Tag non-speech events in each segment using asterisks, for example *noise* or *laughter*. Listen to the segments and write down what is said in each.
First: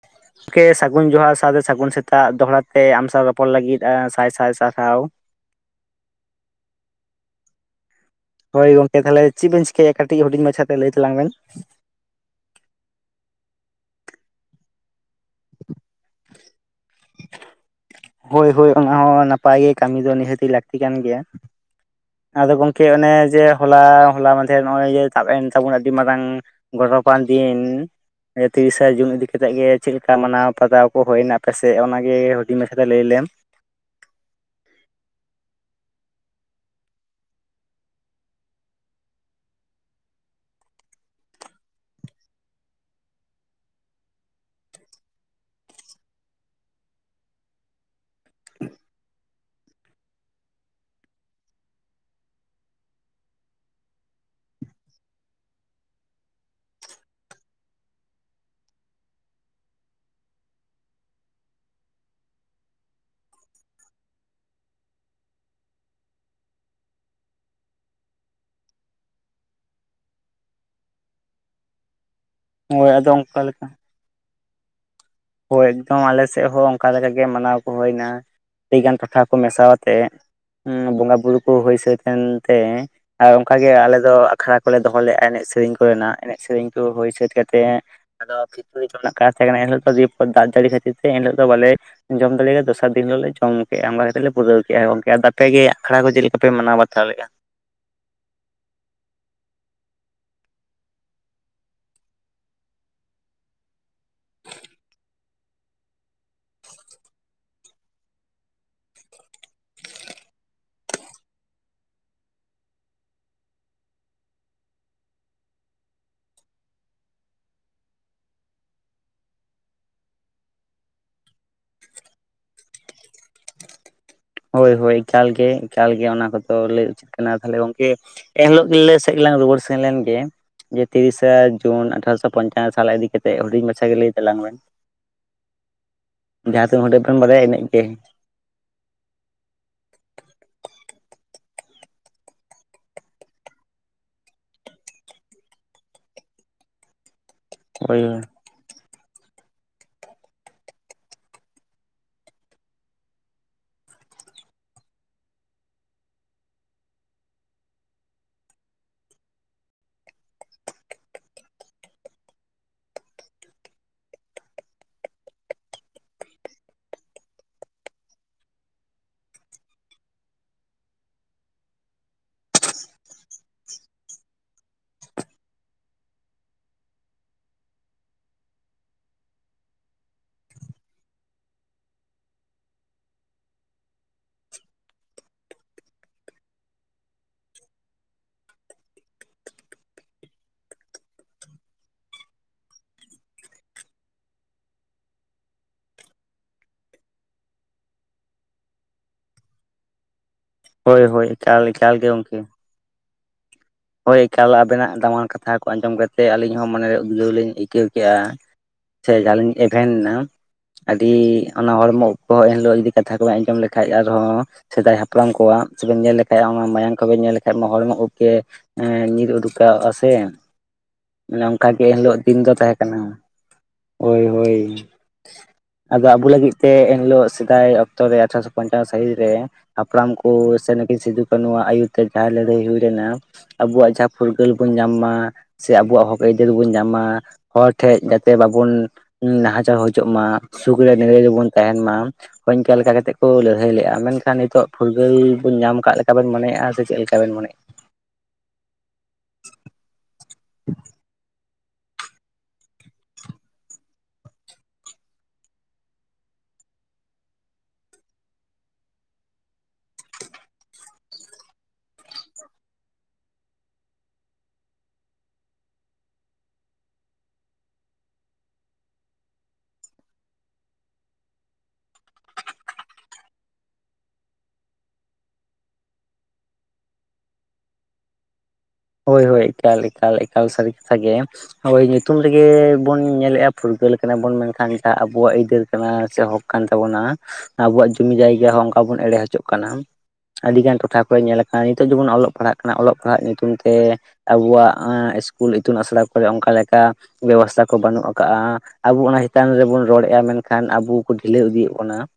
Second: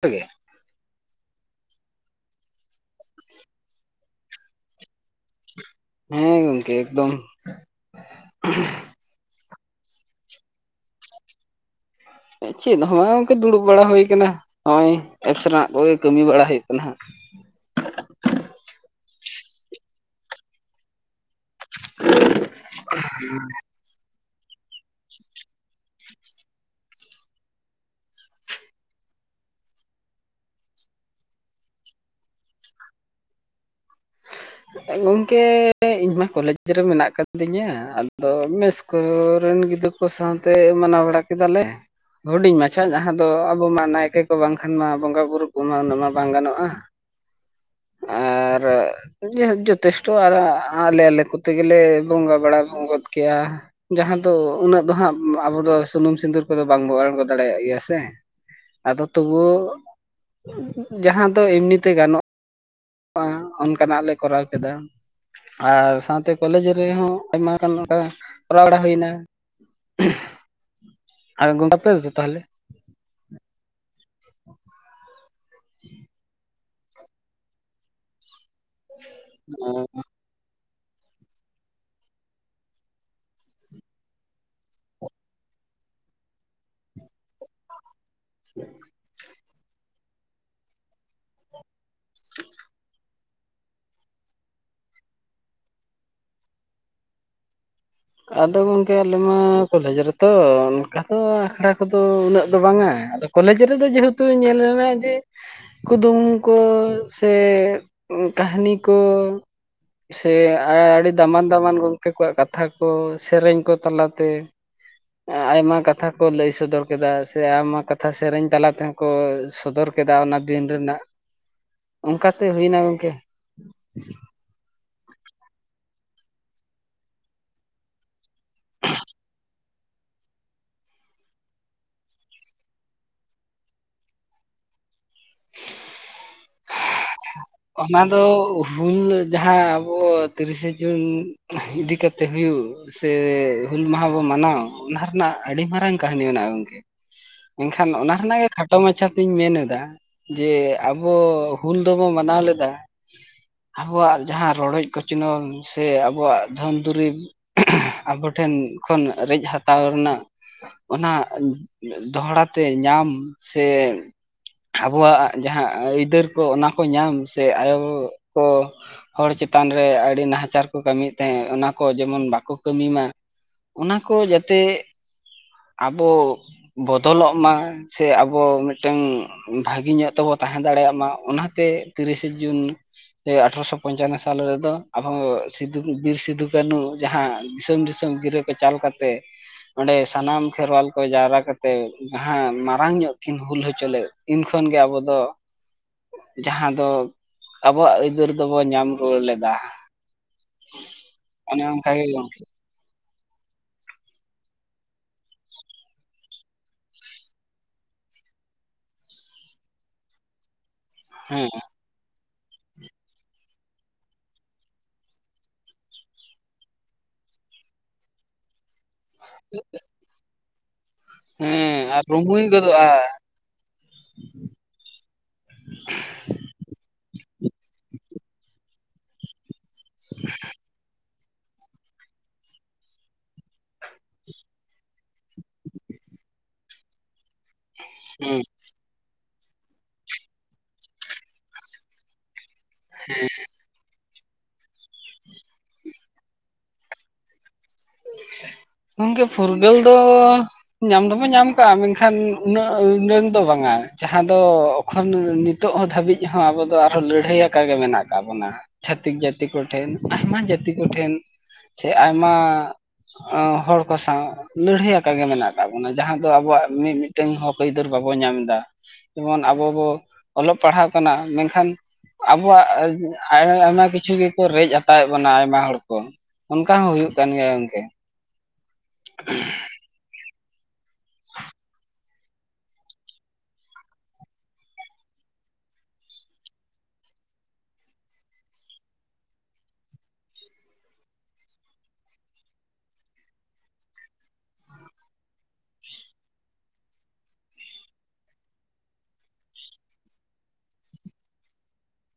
ᱛᱮᱜᱮ ᱠᱮ ᱥᱟᱹᱜᱩᱱ ᱡᱚᱦᱟᱨ ᱥᱟᱶᱛᱮ ᱥᱟᱹᱜᱩᱱ ᱥᱮᱛᱟᱜ ᱫᱚᱦᱲᱟ ᱛᱮ ᱟᱢᱥᱟᱶ ᱨᱚᱯᱚᱲ ᱞᱟᱹᱜᱤᱫ ᱥᱟᱭ ᱥᱟᱭ ᱥᱟᱨᱦᱟᱣ᱾ ᱦᱮᱸ ᱜᱚᱢᱠᱮ ᱮᱠᱫᱚᱢ᱾ ᱦᱳᱭ ᱜᱚᱝᱠᱮ ᱛᱟᱦᱚᱞᱮ ᱪᱮᱫ ᱵᱮᱱ ᱪᱤᱠᱟᱹᱭᱮᱫᱟ, ᱠᱟᱹᱴᱤᱡ ᱦᱩᱰᱤᱧ ᱢᱟᱪᱷᱟᱛᱮ ᱞᱟᱹᱭ ᱛᱟᱞᱟᱝ ᱵᱮᱱ᱾ ᱪᱮᱫ ᱦᱚᱸ ᱵᱟᱝ ᱜᱚᱝᱠᱮ ᱫᱩᱲᱩᱵ ᱵᱟᱲᱟ ᱦᱩᱭ ᱠᱟᱱᱟ ᱱᱚᱜᱼᱚᱭ ᱮᱯᱥ ᱨᱮᱱᱟᱜ ᱠᱚᱜᱮ ᱠᱟᱹᱢᱤ ᱵᱟᱲᱟ ᱦᱩᱭᱩᱜ ᱠᱟᱱᱟ ᱦᱟᱸᱜ᱾ ᱦᱳᱭ ᱦᱳᱭ ᱚᱱᱟ ᱦᱚᱸ ᱱᱟᱯᱟᱭ ᱜᱮ ᱠᱟᱹᱢᱤ ᱫᱚ ᱱᱤᱦᱟᱹᱛᱤ ᱞᱟᱹᱠᱛᱤ ᱠᱟᱱ ᱜᱮᱭᱟ᱾ ᱟᱫᱚ ᱜᱚᱝᱠᱮ ᱚᱱᱮ ᱡᱮ ᱦᱚᱞᱟ ᱦᱚᱞᱟ ᱢᱟᱫ *unintelligible* ᱱᱚᱜᱼᱚᱭ ᱡᱮ ᱛᱟᱵ ᱮᱱ ᱛᱟᱵᱚᱱ ᱟᱹᱰᱤ ᱢᱟᱨᱟᱝ ᱜᱚᱨᱚᱯᱟᱱ ᱫᱤᱱ᱾ ᱮ ᱛᱤᱨᱤᱥᱟ ᱡᱩᱱ ᱤᱫᱤ ᱠᱟᱛᱮᱜ ᱜᱮ ᱪᱮᱫ ᱞᱮᱠᱟ ᱢᱟᱱᱟᱣ ᱯᱟᱛᱟᱣ ᱠᱚ ᱦᱩᱭᱮᱱᱟ ᱯᱮᱥᱮ ᱚᱱᱟᱜᱮ ᱦᱩᱰᱤᱧ ᱢᱟ ᱞᱟᱹᱭ ᱞᱮᱢ᱾ ᱜᱚᱢᱠᱮ ᱤᱧᱢᱟ ᱠᱚᱞᱮᱡᱽ ᱨᱮ ᱢᱮᱱᱟᱜ ᱟᱠᱟᱫ ᱛᱤᱧᱟᱹ ᱟᱫᱚ ᱢᱮᱥ ᱠᱚ ᱨᱮᱱ ᱜᱤᱫᱽᱨᱟᱹ ᱠᱚ ᱥᱟᱶᱛᱮ ᱢᱟᱱᱟᱣ ᱵᱟᱲᱟ ᱠᱮᱫᱟᱞᱮ᱾ ᱦᱩᱰᱤᱧ ᱢᱟᱪᱷᱟ ᱡᱟᱦᱟᱸ ᱫᱚ ᱟᱵᱚ ᱢᱟ ᱱᱟᱭᱠᱮ ᱠᱚ ᱵᱟᱝᱠᱷᱟᱱ ᱢᱟ ᱵᱚᱸᱜᱟ ᱵᱩᱨᱩ ᱠᱚᱢᱟ ᱩᱱᱟᱹᱜ ᱢᱟ ᱵᱟᱝ ᱜᱟᱱᱚᱜᱼᱟ᱾ ᱟᱨ ᱡᱮ ᱡᱚᱛᱷᱮᱥᱴᱚ ᱟᱨ ᱟ ᱟᱞᱮ ᱟᱞᱮ ᱠᱚᱛᱮ ᱜᱮᱞᱮ ᱵᱚᱸᱜᱟ ᱵᱟᱲᱟ ᱜᱚᱫ ᱠᱮᱜ ᱟ᱾ ᱡᱟᱦᱟᱸ ᱫᱚ ᱩᱱᱟᱹᱜ ᱫᱚᱦᱟᱸᱜ ᱟᱵᱚ ᱫᱚ ᱥᱩᱱᱩᱢ ᱥᱤᱫᱩᱨ ᱠᱚᱫᱚ ᱵᱟᱝᱵᱚ ᱟᱬᱜᱚ ᱫᱟᱲᱮᱭᱟᱜ ᱜᱮᱭᱟ ᱥᱮ᱾ ᱟᱫᱚ ᱛᱚᱵᱩ ᱡᱟᱦᱟᱸ ᱫᱚ ᱮᱢᱱᱤ ᱛᱮ ᱜᱟᱱᱚᱜ ᱟ ᱚᱱᱠᱟᱱᱟᱜ ᱞᱮ ᱠᱚᱨᱟᱣ ᱠᱮᱫᱟ᱾ ᱟᱨ ᱥᱟᱶᱛᱮ ᱠᱚᱞᱮᱡᱽ ᱨᱮᱦᱚᱸ ᱟᱭᱢᱟ ᱜᱟᱱ ᱚᱱᱠᱟ ᱠᱚᱨᱟᱣ ᱵᱟᱲᱟ ᱦᱩᱭ ᱮᱱᱟ᱾ ᱟᱨ ᱜᱚᱢᱠᱮ ᱟᱯᱮ ᱫᱚ ᱛᱟᱦᱞᱮ᱾ ᱦᱳᱭ ᱟᱫᱚ ᱚᱱᱠᱟ ᱞᱮᱠᱟ ᱦᱳᱭ ᱮᱠᱫᱚᱢ ᱟᱞᱮ ᱥᱮᱫ ᱦᱚᱸ ᱚᱱᱠᱟ ᱞᱮᱠᱟ ᱜᱮ ᱢᱟᱱᱟᱣ ᱠᱚ ᱦᱩᱭ ᱮᱱᱟ᱾ ᱟᱹᱰᱤᱜᱟᱱ ᱴᱚᱴᱷᱟ ᱠᱚ ᱢᱮᱥᱟ ᱟᱛᱮᱫ ᱚᱸ ᱵᱚᱸᱜᱟ ᱵᱩᱨᱩ ᱠᱚ ᱦᱩᱭ ᱥᱟᱹᱛ ᱮᱱ ᱛᱮ ᱟᱨ ᱚᱱᱠᱟᱜᱮ ᱟᱞᱮ ᱫᱚ ᱟᱠᱷᱲᱟ ᱠᱚᱞᱮ ᱫᱚᱦᱚ ᱞᱮᱫᱼᱟ ᱮᱱᱮᱡ ᱥᱮᱨᱮᱧ ᱠᱚ ᱨᱮᱱᱟᱜ ᱮᱱᱮᱡ ᱥᱮᱨᱮᱧ ᱠᱚ ᱦᱩᱭ ᱥᱟᱹᱛ ᱠᱟᱛᱮᱫ ᱟᱫᱚ ᱯᱷᱤᱛ ᱨᱮᱱᱟᱜ ᱠᱟᱥ ᱛᱟᱦᱮᱸ ᱠᱟᱱᱟ ᱮᱱᱦᱤᱞᱳᱜ ᱫᱚ ᱫᱤ ᱫᱟᱜ ᱡᱟᱹᱲᱤ ᱠᱷᱟᱹᱛᱤᱨ ᱛᱮ ᱮᱱᱦᱤᱞᱳᱜ ᱫᱚ ᱵᱚᱞᱮ ᱡᱚᱢ ᱫᱟᱞᱮᱭᱟ ᱫᱚᱥᱟᱨ ᱫᱤᱱ ᱦᱤᱞᱳᱜ ᱞᱮ ᱡᱚᱢ ᱠᱮᱫ ᱚᱱᱠᱟ ᱠᱟᱛᱮ ᱞᱮ ᱯᱩᱨᱟᱹᱣ ᱠᱮᱫᱼᱟ ᱜᱚᱝᱠᱮ, ᱟᱯᱮ ᱟᱠᱷᱲᱟ ᱠᱚ ᱪᱮᱫ ᱞᱮᱠᱟ ᱯᱮ ᱢᱟᱱᱟᱣ ᱵᱟᱛᱟᱣ ᱞᱮᱫᱼᱟ᱾ ᱟᱫᱚ ᱜᱚᱢᱠᱮ ᱟᱞᱮ ᱢᱟ ᱠᱚᱞᱮᱡᱽ ᱨᱮᱛᱚ, ᱚᱱᱠᱟ ᱫᱚ ᱟᱠᱷᱲᱟ ᱠᱚᱫᱚ ᱩᱱᱟᱹᱜ ᱫᱚ ᱵᱟᱝᱟ, ᱟᱫᱚ ᱠᱚᱞᱮᱡᱽ ᱨᱮᱫᱚ ᱡᱮᱦᱮᱛᱩ ᱧᱮᱞ ᱞᱮᱱᱟ ᱡᱮ ᱠᱩᱫᱩᱢ ᱠᱚ ᱥᱮ ᱠᱟᱹᱦᱱᱤ ᱠᱚ ᱥᱮ ᱟᱹᱰᱤ ᱫᱟᱢᱟᱱ ᱫᱟᱢᱟᱱ ᱜᱚᱢᱠᱮ ᱠᱚᱣᱟᱜ ᱠᱟᱛᱷᱟ ᱠᱚ ᱥᱮᱨᱮᱧ ᱠᱚ ᱛᱟᱞᱟᱛᱮ ᱟᱭᱢᱟ ᱠᱟᱛᱷᱟ ᱠᱚ ᱞᱟᱹᱭ ᱥᱚᱫᱚᱨ ᱠᱮᱫᱟ ᱥᱮ ᱟᱭᱢᱟ ᱠᱟᱛᱷᱟ ᱥᱮᱨᱮᱧ ᱛᱟᱞᱟ ᱛᱮᱦᱚᱸ ᱠᱚ ᱥᱚᱫᱚᱨ ᱠᱮᱫᱟ, ᱚᱱᱟ ᱫᱤᱱ ᱨᱮᱱᱟᱜ ᱚᱱᱠᱟᱛᱮ ᱦᱩᱭ ᱮᱱᱟ ᱜᱚᱢᱠᱮ᱾ ᱦᱳᱭ ᱦᱳᱭ ᱮᱠᱟᱞ ᱜᱮ ᱮᱠᱟᱞ ᱜᱮ ᱚᱱᱟ ᱠᱚᱫᱚ ᱞᱟᱹᱭ ᱩᱪᱤᱛ ᱠᱟᱱᱟ ᱛᱟᱦᱞᱮ ᱜᱚᱝᱠᱮ᱾ ᱮᱱᱦᱤᱞᱳᱜ ᱜᱮᱞᱮ ᱥᱮᱫ ᱜᱮᱞᱟᱝ ᱨᱩᱣᱟᱹᱲ ᱥᱮᱱ ᱞᱮᱱᱜᱮ᱾ ᱡᱮ ᱛᱤᱨᱤᱥᱟ ᱡᱩᱱ ᱟᱴᱷᱟᱨᱚᱥᱚ ᱯᱚᱧᱪᱟᱱᱚ ᱥᱟᱞ ᱤᱫᱤᱠᱟ ᱠᱟᱛᱮᱫ ᱦᱩᱰᱤᱧ ᱢᱟᱪᱷᱟ ᱜᱮ ᱞᱟᱹᱭ ᱛᱟᱞᱟᱝ ᱢᱮᱱ᱾ ᱡᱟᱦᱟᱸ ᱛᱤᱱ ᱩᱰᱟᱝ ᱵᱮᱱ ᱵᱟᱲᱟᱭᱟ ᱤᱱᱟᱹᱜ ᱜᱮ ᱚᱱᱟ ᱫᱚ *unintelligible* ᱦᱩᱞ ᱡᱟᱦᱟᱸ ᱟᱵᱚ ᱛᱤᱨᱤᱥᱮ ᱡᱩᱱ ᱤᱫᱤ ᱠᱟᱛᱮ ᱦᱩᱭᱩᱜ ᱥᱮ ᱦᱩᱞ ᱢᱟᱦᱟᱸ ᱵᱚᱱ ᱢᱟᱱᱟᱣ, ᱚᱱᱟ ᱨᱮᱱᱟᱜ ᱟᱹᱰᱤ ᱢᱟᱨᱟᱝ ᱠᱟᱹᱦᱱᱤ ᱢᱮᱱᱟᱜᱼᱟ ᱜᱚᱢᱠᱮ᱾ ᱮᱱᱠᱷᱟᱱ ᱦᱳᱭ ᱚᱱᱟ ᱦᱳᱭ ᱨᱮᱱᱟᱜ ᱜᱮ ᱠᱷᱟᱴᱚ ᱢᱟᱪᱷᱟ ᱛᱤᱧ ᱢᱮᱱ ᱮᱫᱟ, ᱡᱮ ᱟᱵᱚ ᱦᱩᱞ ᱫᱚᱵᱚ ᱢᱟ ᱱᱟᱣ ᱞᱮᱫᱟ᱾ ᱟᱵᱚᱣᱟᱜ ᱡᱟᱦᱟᱸ ᱨᱚᱰᱚᱡ ᱠᱚᱪᱱᱚᱞ ᱥᱮ ᱟᱵᱚᱣᱟᱜ ᱫᱷᱚᱱ ᱫᱩᱨᱤᱵᱽ ᱟᱵᱚ ᱴᱷᱮᱱ ᱠᱷᱚᱱ ᱨᱮᱡ ᱦᱟᱛᱟᱣ ᱨᱮᱱᱟᱜ ᱚᱱᱟ ᱫᱚᱦᱲᱟ ᱛᱮ ᱧᱟᱢ ᱥᱮ ᱟᱵᱚᱣᱟᱜ ᱡᱟᱦᱟᱸ ᱟᱹᱭᱫᱟᱹᱨ ᱠᱚ ᱚᱱᱟ ᱠᱚ ᱧᱟᱢ ᱥᱮ ᱟᱭᱚ ᱠᱚ ᱦᱚᱲ ᱪᱮᱛᱟᱱ ᱨᱮ ᱟᱹᱰᱤ ᱱᱟᱦᱟᱪᱟᱨ ᱠᱚ ᱠᱟᱹᱢᱤᱭᱮᱫ ᱛᱟᱦᱮᱸᱫ ᱚᱱᱟᱠᱚ ᱡᱮᱢᱚᱱ ᱵᱟᱠᱚ ᱠᱟᱹᱢᱤ ᱢᱟ᱾ ᱚᱱᱟ ᱠᱚ ᱡᱟᱛᱮ ᱟᱵᱚ ᱵᱚᱫᱚᱞᱚᱜ ᱢᱟ᱾ ᱥᱮ ᱟᱵᱚ ᱢᱤᱫᱴᱟᱝ ᱵᱷᱟᱹᱜᱮ ᱧᱚᱜ ᱛᱮᱵᱚ ᱛᱟᱦᱮᱸ ᱫᱟᱲᱮᱭᱟᱜ ᱢᱟ, ᱚᱱᱟᱛᱮ ᱛᱤᱨᱤᱥᱮ ᱡᱩᱱ *unintelligible* ᱟᱴᱷᱨᱚᱥᱚ ᱯᱚᱧᱪᱟᱱᱚ ᱥᱟᱞ ᱨᱮᱫᱚ ᱟᱵᱚ ᱵᱤᱨ ᱥᱤᱫᱩ ᱠᱟᱹᱱᱩ ᱡᱟᱦᱟᱸ ᱫᱤᱥᱚᱢ ᱫᱤᱥᱚᱢ ᱜᱤᱨᱟᱹ ᱠᱮᱪᱟᱞ ᱠᱟᱛᱮ ᱚᱸᱰᱮ ᱥᱟᱱᱟᱢ ᱠᱷᱮᱨᱣᱟᱞ ᱠᱚ ᱡᱟᱣᱨᱟ ᱠᱟᱛᱮ, ᱡᱟᱦᱟᱸ ᱢᱟᱨᱟᱝ ᱧᱚᱜ ᱠᱤᱱ ᱦᱩᱞ ᱦᱚᱪᱚ ᱞᱮᱫ, ᱤᱱ ᱠᱷᱚᱱ ᱜᱮ ᱟᱵᱚ ᱫᱚ ᱡᱟᱦᱟᱸ ᱫᱚ ᱟᱵᱚᱣᱟᱜ ᱟᱹᱭᱫᱟᱹᱨ ᱫᱚᱵᱚ ᱧᱟᱢ ᱨᱩᱣᱟᱹᱲ ᱞᱮᱫᱟ ᱾ ᱦᱳᱭ ᱦᱳᱭ, ᱮᱠᱟᱞ ᱮᱠᱟᱞ ᱜᱮ ᱜᱚᱝᱠᱮ ᱾ ᱦᱳᱭ ᱮᱠᱟᱞ ᱟᱵᱮᱱᱟᱜ ᱫᱟᱢᱟᱱ ᱠᱟᱛᱷᱟ ᱠᱚ ᱟᱸᱡᱚᱢ ᱠᱟᱛᱮ ᱟᱹᱞᱤᱧ ᱦᱚᱸ ᱢᱚᱱᱮᱨᱮ ᱩᱫᱽᱜᱟᱹᱣ ᱞᱤᱧ ᱟᱹᱭᱠᱟᱹᱣ ᱠᱮᱜᱼᱟ᱾ ᱥᱮ ᱡᱟᱦᱟᱸᱞᱤᱧ ᱮᱵᱷᱮᱱ ᱮᱱᱟ, ᱟᱹᱰᱤ ᱦᱮᱸ ᱚᱱᱟ ᱦᱚᱲᱢᱚ ᱵᱚᱦᱚᱜ ᱮᱱ ᱦᱤᱞᱳᱜ ᱡᱩᱫᱤ ᱠᱟᱛᱷᱟ ᱠᱚ ᱵᱟ ᱟᱸᱡᱚᱢ ᱞᱮᱠᱷᱟᱡ ᱟᱨᱦᱚᱸ ᱥᱮᱫᱟᱭ ᱦᱟᱯᱲᱟᱢ ᱠᱚᱣᱟᱜ ᱥᱮᱵᱮᱱ ᱧᱮᱞ ᱞᱮᱠᱷᱟᱡ, ᱚᱱᱟ ᱢᱟᱭᱟᱢ ᱠᱚᱵᱮᱱ ᱧᱮᱞ ᱞᱮᱠᱷᱟᱡ ᱢᱟ ᱦᱚᱲᱢᱚ ᱩᱵᱠᱮ ᱦᱮᱸ, ᱧᱤᱨ ᱩᱰᱩ ᱠᱟᱜᱼᱟ ᱥᱮ ᱢᱟᱱᱮ ᱚᱱᱠᱟ ᱜᱮ ᱦᱮᱸ ᱟᱨ ᱮᱱᱦᱤᱞᱳᱜ ᱫᱤᱱ ᱨᱩᱢᱩᱭ ᱫᱚ ᱛᱟᱦᱮᱸ ᱜᱚᱫᱚᱜᱼᱟ ᱠᱟᱱᱟ ᱾ ᱦᱳᱭ ᱦᱳᱭ ᱾ ᱟᱫᱚ ᱟᱵᱚ ᱞᱟᱹᱜᱤᱫ ᱛᱮ ᱮᱱᱦᱤᱞᱳᱜ ᱥᱮᱫᱟᱭ ᱚᱠᱛᱚ ᱨᱮ ᱟᱴᱷᱨᱚᱥᱚ ᱯᱚᱧᱪᱟᱱᱱᱚ ᱥᱟᱹᱦᱤᱛ ᱨᱮ ᱦᱟᱯᱲᱟᱢ ᱠᱚ ᱥᱮ ᱱᱩᱠᱤᱱ ᱥᱤᱫᱩᱼᱠᱟᱱᱩᱣᱟᱜ ᱟᱹᱭᱩᱨ ᱛᱮ ᱡᱟᱦᱟᱸ ᱞᱟᱹᱲᱦᱟᱹᱭ ᱦᱩᱭ ᱞᱮᱱᱟ ᱾ ᱟᱵᱚᱣᱟᱜ ᱡᱟᱦᱟᱸ ᱯᱷᱩᱨᱜᱟᱹᱞ ᱵᱚᱱ ᱧᱟᱢᱟ, ᱥᱮ ᱟᱵᱚᱣᱟᱜ ᱦᱚᱠ ᱟᱹᱭᱫᱟᱹᱨ ᱵᱚᱱ ᱧᱟᱢ ᱢᱟ ᱾ ᱦᱚᱲ ᱴᱷᱮᱡ ᱡᱟᱛᱮ ᱦᱮᱸ ᱵᱟᱵᱚᱱ ᱱᱟᱦᱟᱪᱟᱨ ᱦᱚᱪᱚᱜ ᱢᱟ, ᱥᱩᱠ ᱨᱮ ᱱᱤᱨᱟᱹᱭ ᱜᱮᱵᱚᱱ ᱛᱟᱦᱮᱱ ᱢᱟ ᱾ ᱦᱚᱧᱼᱠᱟ ᱞᱮᱠᱟ ᱠᱟᱛᱮ ᱠᱚ ᱞᱟᱹᱲᱦᱟᱹᱭ ᱞᱮᱜᱼᱟ ᱾ ᱢᱮᱱᱠᱷᱟᱱ ᱱᱤᱛᱚᱜ, ᱯᱷᱩᱨᱜᱟᱹᱞ ᱵᱚᱱ ᱧᱟᱢ ᱟᱠᱟᱫ ᱞᱮᱠᱟᱵᱮᱱ ᱢᱚᱱᱮᱜᱼᱟ ᱥᱮ ᱪᱮᱫ ᱞᱮᱠᱟᱵᱮᱱ ᱢᱮᱱᱮᱭᱮᱜᱼᱟ? ᱜᱚᱝᱠᱮ ᱯᱷᱩᱨᱜᱟᱹᱞ ᱫᱚ ᱧᱟᱢ ᱫᱚᱵᱚ ᱧᱟᱢ ᱠᱟᱜᱼᱟ᱾ ᱢᱮᱱᱠᱷᱟᱱ ᱩᱱᱟᱹᱜ ᱩᱱᱟᱹᱝ ᱫᱚ ᱵᱟᱝᱟ ᱡᱟᱦᱟᱸ ᱫᱚ ᱮᱠᱷᱚᱱᱳ ᱱᱤᱛ ᱛᱚᱜ ᱦᱚᱸ ᱫᱷᱟᱹᱵᱤᱡ ᱦᱚᱸ ᱟᱵᱚ ᱫᱚ ᱟᱨᱦᱚᱸ ᱞᱟᱹᱲᱦᱟᱹᱭ ᱟᱠᱟᱜ ᱜᱮ ᱢᱮᱱᱟᱜ ᱟᱠᱟᱫ ᱵᱚᱱᱟ ᱾ ᱪᱷᱟᱛᱤᱠ ᱡᱟᱹᱛᱤ ᱠᱚᱴᱷᱮᱱ, ᱟᱭᱢᱟ ᱡᱟᱹᱛᱤ ᱠᱚᱴᱷᱮᱱ, ᱥᱮ ᱟᱭᱢᱟ ᱦᱚᱲ ᱠᱚ ᱥᱟᱶ ᱞᱟᱹᱲᱦᱟᱹᱭ ᱟᱠᱟ ᱢᱮᱱᱟᱜ ᱟᱠᱟᱫ ᱵᱚᱱᱟ, ᱡᱟᱦᱟᱸ ᱫᱚ ᱟᱵᱚᱣᱟᱜ ᱢᱤᱫ ᱢᱤᱫ ᱴᱟᱹᱝ ᱦᱚᱠ ᱟᱹᱭᱫᱟᱹᱨ ᱵᱟᱵᱚᱱ ᱧᱟᱢ ᱮᱫᱟ ᱾ ᱡᱮᱢᱚᱱ ᱟᱵᱚ ᱵᱚ ᱚᱞᱚᱜ ᱯᱟᱲᱦᱟᱣ ᱠᱟᱱᱟ ᱢᱮᱱᱠᱷᱟᱱ ᱟᱵᱚᱣᱟᱜ ᱟᱭᱢᱟ ᱠᱤᱪᱷᱩ ᱜᱮᱠᱚ ᱨᱮᱡ ᱦᱟᱛᱟᱣᱮᱫ ᱵᱚᱱᱟ ᱟᱭᱢᱟ ᱦᱚᱲ ᱠᱚ ᱾ ᱚᱱᱠᱟ ᱦᱚᱸ ᱦᱩᱭᱩᱜ ᱠᱟᱱ ᱜᱮᱭᱟ ᱜᱚᱝᱠᱮ ᱾ ᱦᱳᱭ ᱦᱳᱭ, ᱮᱠᱟᱞ ᱮᱠᱟᱞ, ᱮᱠᱟᱞ ᱥᱟᱹᱨᱤ ᱠᱟᱛᱷᱟ ᱜᱮ ᱾ ᱦᱳᱭ, ᱧᱩᱛᱩᱢ ᱨᱮᱜᱮ ᱵᱚᱱ ᱧᱮᱞᱮᱜᱼᱟ ᱯᱷᱩᱨᱜᱟᱹᱞ ᱠᱟᱱᱟ ᱵᱚᱱ ᱾ ᱢᱮᱱᱠᱷᱟᱱ ᱡᱟᱦᱟᱸ ᱟᱵᱚᱣᱟᱜ ᱟᱹᱭᱫᱟᱹᱨ ᱠᱟᱱᱟ, ᱥᱮ ᱦᱚᱠ ᱠᱟᱱ ᱛᱟᱵᱚᱱᱟ ᱾ ᱟᱵᱚᱣᱟᱜ ᱡᱚᱢᱤ ᱡᱟᱭᱜᱟ ᱦᱚᱸ ᱚᱱᱠᱟ ᱵᱚᱱ ᱮᱲᱮ ᱦᱚᱪᱚᱜ ᱠᱟᱱᱟ ᱾ ᱟᱹᱰᱤᱜᱟᱱ ᱴᱚᱴᱷᱟ ᱠᱚᱨᱮ ᱧᱮᱞ ᱟᱠᱟᱱᱟ ᱱᱤᱛᱚᱜ ᱡᱮᱢᱚᱱ ᱚᱞᱚᱜ ᱯᱟᱲᱦᱟᱜ ᱠᱟᱱᱟ, ᱚᱞᱚᱜ ᱯᱟᱲᱦᱟᱜ ᱧᱩᱛᱩᱢ ᱛᱮ ᱥᱮ ᱟᱵᱚᱣᱟᱜ ᱤᱥᱠᱩᱞ ᱤᱛᱩᱱ ᱟᱥᱲᱟ ᱠᱚᱨᱮ ᱚᱱᱠᱟ ᱞᱮᱠᱟ ᱵᱮᱵᱚᱥᱛᱷᱟ ᱠᱚ ᱵᱟᱹᱱᱩᱜ ᱟᱠᱟᱜᱼᱟ ᱾ ᱟᱵᱚ ᱚᱱᱟ ᱪᱮᱛᱟᱱ ᱨᱮᱵᱚᱱ ᱨᱚᱲᱮᱫᱼᱟ, ᱢᱮᱱᱠᱷᱟᱱ ᱟᱵᱚ ᱠᱚ ᱰᱷᱤᱞᱟᱹᱣ ᱤᱫᱤᱭᱮᱫ ᱵᱚᱱᱟ ᱾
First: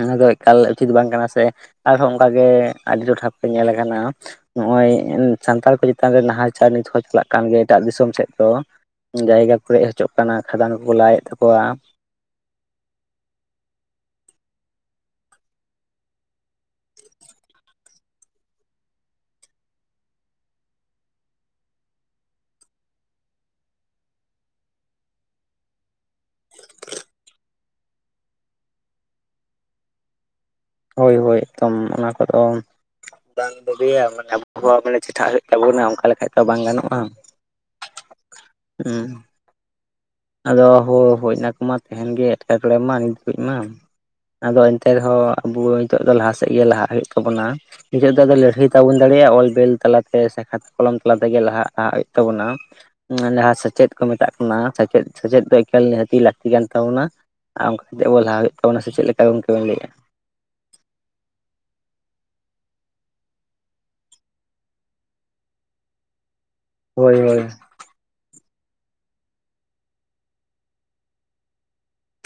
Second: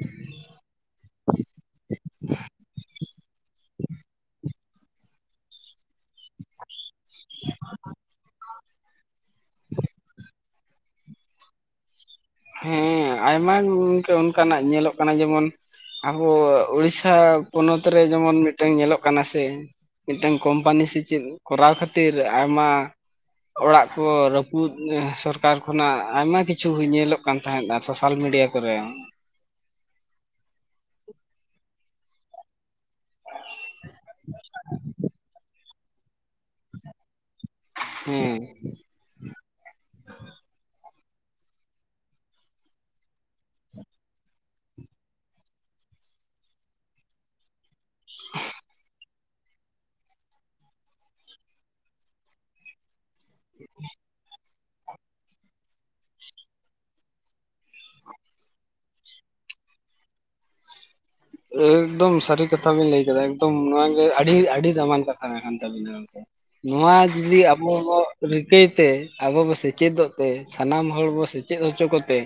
ᱚᱱᱟ ᱫᱚ ᱮᱠᱟᱞ ᱩᱪᱤᱛ ᱫᱚ ᱵᱟᱝ ᱠᱟᱱᱟ ᱥᱮ, ᱟᱨᱦᱚᱸ ᱚᱱᱠᱟ ᱜᱮ ᱟᱹᱰᱤ ᱴᱚᱴᱷᱟ ᱠᱚᱨᱮ ᱧᱮᱞ ᱟᱠᱟᱱᱟ ᱾ ᱱᱚᱜᱼᱚᱭ ᱥᱟᱱᱛᱟᱲ ᱠᱚ ᱪᱮᱛᱟᱱ ᱨᱮ ᱱᱟᱦᱟᱪᱟᱨ ᱱᱤᱛ ᱦᱚᱸ ᱪᱟᱞᱟᱜ ᱠᱟᱱ ᱜᱮ ᱮᱴᱟᱜ ᱫᱤᱥᱚᱢ ᱥᱮᱫ ᱫᱚ ᱾ ᱡᱟᱭᱜᱟ ᱠᱚ ᱨᱮᱡ ᱦᱚᱪᱚᱜ ᱠᱟᱱᱟ, ᱠᱷᱟᱫᱟᱱ ᱠᱚᱠᱚ ᱞᱟᱭᱮᱫ ᱛᱟᱠᱚᱣᱟ ᱾ ᱦᱮᱸ, ᱟᱭᱢᱟ ᱜᱮ ᱜᱚᱝᱠᱮ ᱚᱱᱠᱟ ᱱᱟᱜ ᱧᱮᱞᱚᱜ ᱠᱟᱱᱟ ᱡᱮᱢᱚᱱ ᱟᱵᱚ ᱩᱲᱤᱥᱟ ᱯᱚᱱᱚᱛ ᱨᱮ ᱡᱮᱢᱚᱱ ᱢᱤᱫᱴᱮᱱ ᱧᱮᱞᱚᱜ ᱠᱟᱱᱟ ᱥᱮ ᱢᱤᱫᱴᱮᱱ ᱠᱳᱢᱯᱟᱱᱤ ᱥᱮ ᱪᱮᱫ ᱠᱚᱨᱟᱣ ᱠᱷᱟᱹᱛᱤᱨ ᱟᱭᱢᱟ ᱚᱲᱟᱜ ᱠᱚ ᱨᱟᱹᱯᱩᱫ ᱥᱚᱨᱠᱟᱨ ᱠᱷᱚᱱᱟᱜ ᱟᱭᱢᱟ ᱠᱤᱪᱷᱩ ᱧᱮᱞᱚᱜ ᱠᱟᱱᱟ ᱾ ᱠᱟᱱ ᱛᱟᱦᱮᱸᱱᱟ ᱥᱳᱥᱟᱞ ᱢᱤᱰᱤᱭᱟ ᱠᱚᱨᱮ ᱾ ᱦᱳᱭ ᱦᱳᱭ, ᱮᱠᱫᱚᱢ ᱚᱱᱟ ᱠᱚᱫᱚ ᱾ ᱵᱟᱝ ᱵᱷᱟᱹᱜᱤᱭᱟ ᱢᱟᱱᱮ ᱟᱵᱚᱦᱟᱣᱟ *unintelligible* ᱢᱟᱱᱮ ᱪᱮᱴᱷᱟᱜ ᱦᱩᱭᱩᱜ ᱛᱟᱵᱚᱱᱟ ᱚᱱᱠᱟ ᱞᱮᱠᱷᱟᱡ ᱛᱚ ᱵᱟᱝ ᱜᱟᱱᱚᱜᱼᱟ ᱾ ᱦᱩᱸ ᱾ ᱦᱩᱸ ᱾ ᱟᱫᱚ ᱦᱳ ᱦᱚᱡᱼᱱᱟ ᱠᱚᱢᱟ ᱛᱟᱦᱮᱱ ᱜᱮ ᱮᱴᱠᱮᱴᱬᱮ ᱢᱟ ᱱᱤᱛ ᱠᱷᱚᱡ ᱢᱟ ᱟᱫᱚ ᱮᱱᱛᱮ ᱨᱮᱦᱚᱸ ᱟᱵᱚ ᱱᱤᱛᱚᱜ ᱫᱚ ᱞᱟᱦᱟ ᱥᱮᱫ ᱜᱮ ᱞᱟᱦᱟᱜ ᱦᱩᱭᱩᱜ ᱛᱟᱵᱚᱱᱟ ᱾ ᱱᱤᱛᱚᱜ ᱫᱚ ᱟᱵᱚ ᱞᱟᱹᱲᱦᱟᱹᱭ ᱛᱟᱵᱚᱱ ᱫᱟᱲᱮᱭᱟᱜᱼᱟ ᱚᱞᱵᱮᱞ ᱛᱟᱞᱟᱛᱮ ᱾ ᱥᱮᱠᱷᱟᱛ ᱠᱚᱞᱚᱢ ᱛᱟᱞᱟ ᱛᱮᱜᱮ ᱞᱟᱦᱟᱜ ᱟᱦᱟᱜ ᱦᱩᱭᱩᱜ ᱛᱟᱵᱚᱱᱟ, ᱡᱟᱦᱟᱸ ᱥᱮᱪᱮᱫ ᱠᱚ ᱢᱮᱛᱟᱜ ᱠᱟᱱᱟ ᱾ ᱚᱱᱟ ᱥᱮᱪᱮᱫ᱾ ᱥᱮᱪᱮᱫ ᱫᱚ ᱮᱠᱟᱞ ᱱᱤᱦᱟᱹᱛᱤ ᱞᱟᱹᱠᱛᱤ ᱠᱟᱱ ᱛᱟᱵᱚᱱᱟ, ᱟᱨ ᱚᱱᱠᱟ ᱠᱟᱮᱫ ᱟᱵᱚ ᱞᱟᱦᱟ ᱦᱩᱭᱩᱜ ᱛᱟᱵᱚᱱᱟ ᱥᱮ ᱪᱮᱫ ᱞᱮᱠᱟ ᱜᱚᱢᱠᱮ ᱵᱮᱱ ᱞᱟᱹᱭᱮᱫᱼᱟ᱾ ᱮᱠᱫᱚᱢ ᱥᱟᱹᱨᱤ ᱠᱟᱛᱷᱟ ᱵᱤᱱ ᱞᱟᱹᱭ ᱠᱮᱫᱟ ᱮᱠᱫᱚᱢ ᱱᱚᱣᱟ ᱜᱮ ᱟᱹᱰᱤ ᱟᱹᱰᱤ ᱫᱟᱢᱟᱱ ᱠᱟᱛᱷᱟ ᱠᱟᱱ ᱛᱟᱵᱤᱱᱟ ᱜᱚᱢᱠᱮ᱾ ᱱᱚᱣᱟ ᱦᱳᱭ ᱡᱩᱫᱤ ᱦᱳᱭ ᱟᱵᱚ ᱵᱚ ᱨᱤᱠᱟᱹᱭᱛᱮ ᱟᱵᱚ ᱵᱚ ᱥᱮᱪᱮᱫᱚᱜ ᱛᱮ ᱥᱟᱱᱟᱢ ᱦᱚᱲ ᱵᱚ ᱥᱮᱪᱮᱫ ᱦᱚᱪᱚ ᱠᱚᱛᱮ,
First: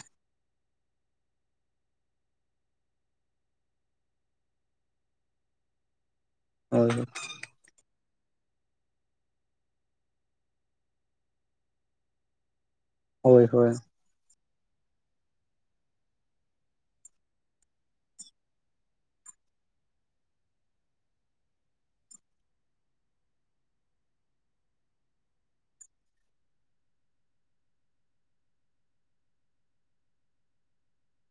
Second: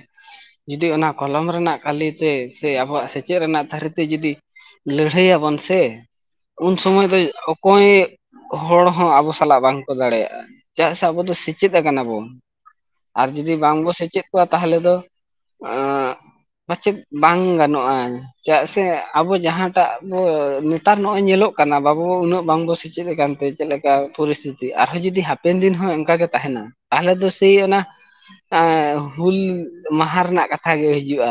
ᱡᱩᱫᱤ ᱚᱱᱟ ᱠᱚᱞᱚᱢ ᱨᱮᱱᱟᱜ ᱠᱟᱹᱞᱤᱛᱮ ᱥᱮ ᱟᱵᱚᱣᱟᱜ ᱥᱮᱪᱮᱫ ᱨᱮᱱᱟᱜ ᱛᱟᱹᱨᱤ ᱛᱮ, ᱛᱮ ᱡᱩᱫᱤ ᱞᱟᱹᱲᱦᱟᱹᱭ ᱭᱟᱵᱚᱱ ᱥᱮ ᱩᱱ ᱦᱳᱭ ᱥᱚᱢᱚᱭ ᱫᱚᱭ ᱚᱠᱚᱭ ᱦᱚᱲ ᱦᱚᱸ ᱟᱵᱚ ᱥᱟᱞᱟᱜ ᱵᱟᱝᱠᱚ ᱫᱟᱲᱮᱭᱟᱜᱼᱟ, ᱪᱟᱜ ᱥᱮ ᱟᱵᱚ ᱫᱚ ᱥᱮᱪᱮᱫ ᱟᱠᱟᱱᱟ ᱵᱚᱱ᱾ ᱟᱨ ᱦᱳᱭ ᱡᱩᱫᱤ ᱵᱟᱝᱵᱚ ᱥᱮᱪᱮᱫ ᱠᱚᱜ ᱟ ᱛᱟᱦᱚᱞᱮ ᱫᱚ ᱯᱟᱪᱮᱫ ᱵᱟᱝ ᱜᱟᱱᱚᱜᱼᱟ ᱪᱟᱜ ᱥᱮ ᱥᱮ ᱟᱵᱚ ᱡᱟᱦᱟᱸᱴᱟᱜ ᱵᱚ ᱱᱮᱛᱟᱨ ᱱᱚᱜᱼᱚᱭ ᱧᱮᱞᱚᱜ ᱠᱟᱱᱟ ᱵᱟᱵᱚ ᱩᱱᱟᱹᱜ ᱵᱟᱝᱵᱚ ᱥᱮᱪᱮᱫ ᱟᱠᱟᱱᱛᱮ, ᱪᱮᱫ ᱞᱮᱠᱟ ᱯᱚᱨᱤᱥᱛᱷᱤᱛᱤ ᱟᱨᱦᱚᱸ ᱡᱩᱫᱤ ᱦᱟᱯᱮᱱ ᱫᱤᱱ ᱦᱚᱸ ᱚᱱᱠᱟᱜᱮ ᱛᱟᱦᱮᱱᱟ ᱛᱟᱦᱚᱞᱮ ᱫᱚ ᱥᱮᱭ ᱚᱱᱟ ᱮ ᱦᱩᱞ ᱢᱟᱦᱟ ᱨᱮᱱᱟᱜ ᱠᱟᱛᱷᱟ ᱜᱮ ᱦᱤᱡᱩᱜᱼᱟ᱾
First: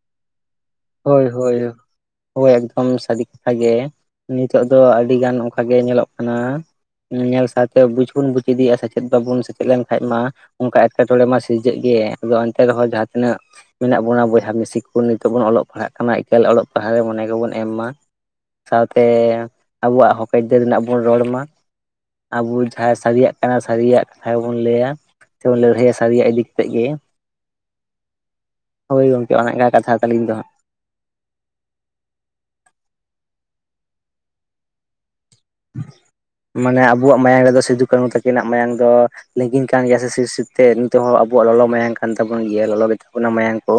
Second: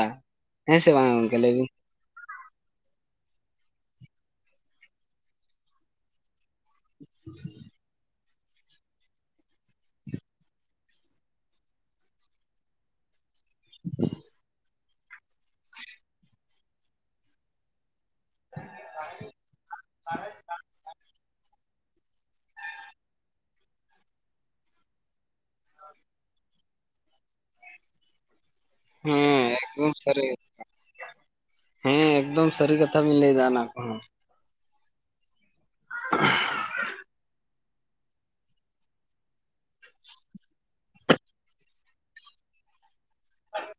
ᱦᱮᱸ ᱥᱮ ᱵᱟᱝ ᱦᱳᱭ ᱜᱚᱝᱠᱮ ᱞᱟᱹᱭ ᱦᱳᱭ᱾ ᱵᱤᱱ ᱦᱳᱭ ᱮᱠᱫᱚᱢ ᱥᱟᱹᱨᱤ ᱠᱟᱛᱷᱟ ᱜᱮ ᱱᱤᱛᱚᱜ ᱫᱚ ᱟᱹᱰᱤ ᱜᱟᱱ ᱚᱱᱠᱟ ᱜᱮ ᱧᱮᱞᱚᱜ ᱠᱟᱱᱟ᱾ ᱧᱮᱞ ᱥᱟᱣ ᱛᱮ ᱵᱩᱪ ᱵᱚᱱ ᱵᱩᱡ ᱤᱫᱤᱭᱟ ᱥᱮᱪᱮᱫ ᱫᱚᱵᱚᱱ ᱥᱮᱪᱮᱫ ᱞᱮᱱᱠᱷᱟᱡ ᱢᱟ ᱚᱱᱠᱟ ᱮᱴᱠᱮᱴᱚᱬᱮ ᱢᱟ ᱥᱤᱨᱡᱟᱹᱜ ᱜᱮ ᱟᱫᱚ ᱮᱱᱛᱮ ᱨᱮᱦᱚᱸ ᱡᱟᱦ ᱛᱤᱱᱟᱹᱜ ᱢᱮᱱᱟᱜ ᱵᱚᱱᱟ ᱵᱚᱭᱦᱟ ᱢᱤᱥᱤ ᱠᱚ ᱱᱤᱛᱚᱜ ᱵᱚᱱ ᱚᱞᱚᱜ ᱯᱟᱲᱦᱟᱜ ᱠᱟᱱᱟ ᱮᱠᱟᱞ ᱚᱞᱚᱜ ᱯᱟᱲᱦᱟᱜ ᱨᱮ ᱢᱚᱱᱮ ᱜᱮᱵᱚᱱ ᱮᱢ ᱢᱟ᱾ ᱥᱟᱶᱛᱮ ᱟᱵᱚᱣᱟᱜ ᱦᱚᱠ ᱟᱹᱭᱫᱟᱹᱨ ᱨᱮᱱᱟᱜ ᱵᱚᱱ ᱨᱚᱲᱢᱟ᱾ ᱟᱵᱚ ᱡᱟᱦᱟᱸ ᱥᱟᱹᱨᱤᱭᱟᱜ ᱠᱟᱱᱟ ᱥᱟᱹᱨᱤᱭᱟᱜ ᱠᱟᱛᱷᱟ ᱜᱮᱵᱚᱱ ᱞᱟᱹᱭᱟ᱾ ᱛᱚᱵᱚᱱ ᱞᱟᱹᱲᱦᱟᱹᱭ ᱥᱟᱨᱤᱭᱟᱜ ᱤᱫᱤ ᱠᱟᱛᱮᱫ ᱜᱮ ᱾ *unintelligible* ᱦᱳᱭ ᱜᱚᱢᱠᱮ ᱦᱮᱸ ᱚᱱᱠᱟ ᱮᱠᱫᱚᱢ ᱠᱟᱛᱷᱟ ᱥᱟᱹᱨᱤ ᱛᱟᱹᱞᱤᱧ ᱫᱚ ᱦᱟᱸᱜ᱾ ᱦᱮᱸ ᱮᱠᱫᱚᱢ ᱥᱟᱹᱨᱤ ᱠᱟᱛᱷᱟ ᱵᱮᱱ ᱞᱟᱹᱭ ᱮᱫᱟ ᱚᱱᱟ ᱠᱚᱸᱦᱚ᱾ ᱢᱟᱱᱮ ᱟᱵᱚᱣᱟᱜ ᱢᱟᱭᱟᱝ ᱨᱮᱫᱚ ᱥᱤᱫᱩ ᱠᱟᱹᱱᱩ ᱛᱟᱠ ᱛᱤᱠᱤᱱᱟᱜ ᱢᱟᱭᱟᱝ ᱫᱚ ᱞᱤᱸᱜᱤᱱ ᱠᱟᱱ ᱜᱮᱭᱟ ᱥᱮ ᱥᱤᱨᱼᱥᱤᱨᱛᱮ ᱱᱤᱛᱚᱜ ᱦᱚᱸ ᱟᱵᱚᱣᱟᱜ ᱞᱚᱞᱚ ᱢᱟᱭᱟᱝ ᱠᱟᱱ ᱛᱟᱵᱚᱱ ᱜᱮᱭᱟ ᱞᱚᱞᱚ ᱜᱮ ᱢᱟᱭᱟᱝ ᱠᱚ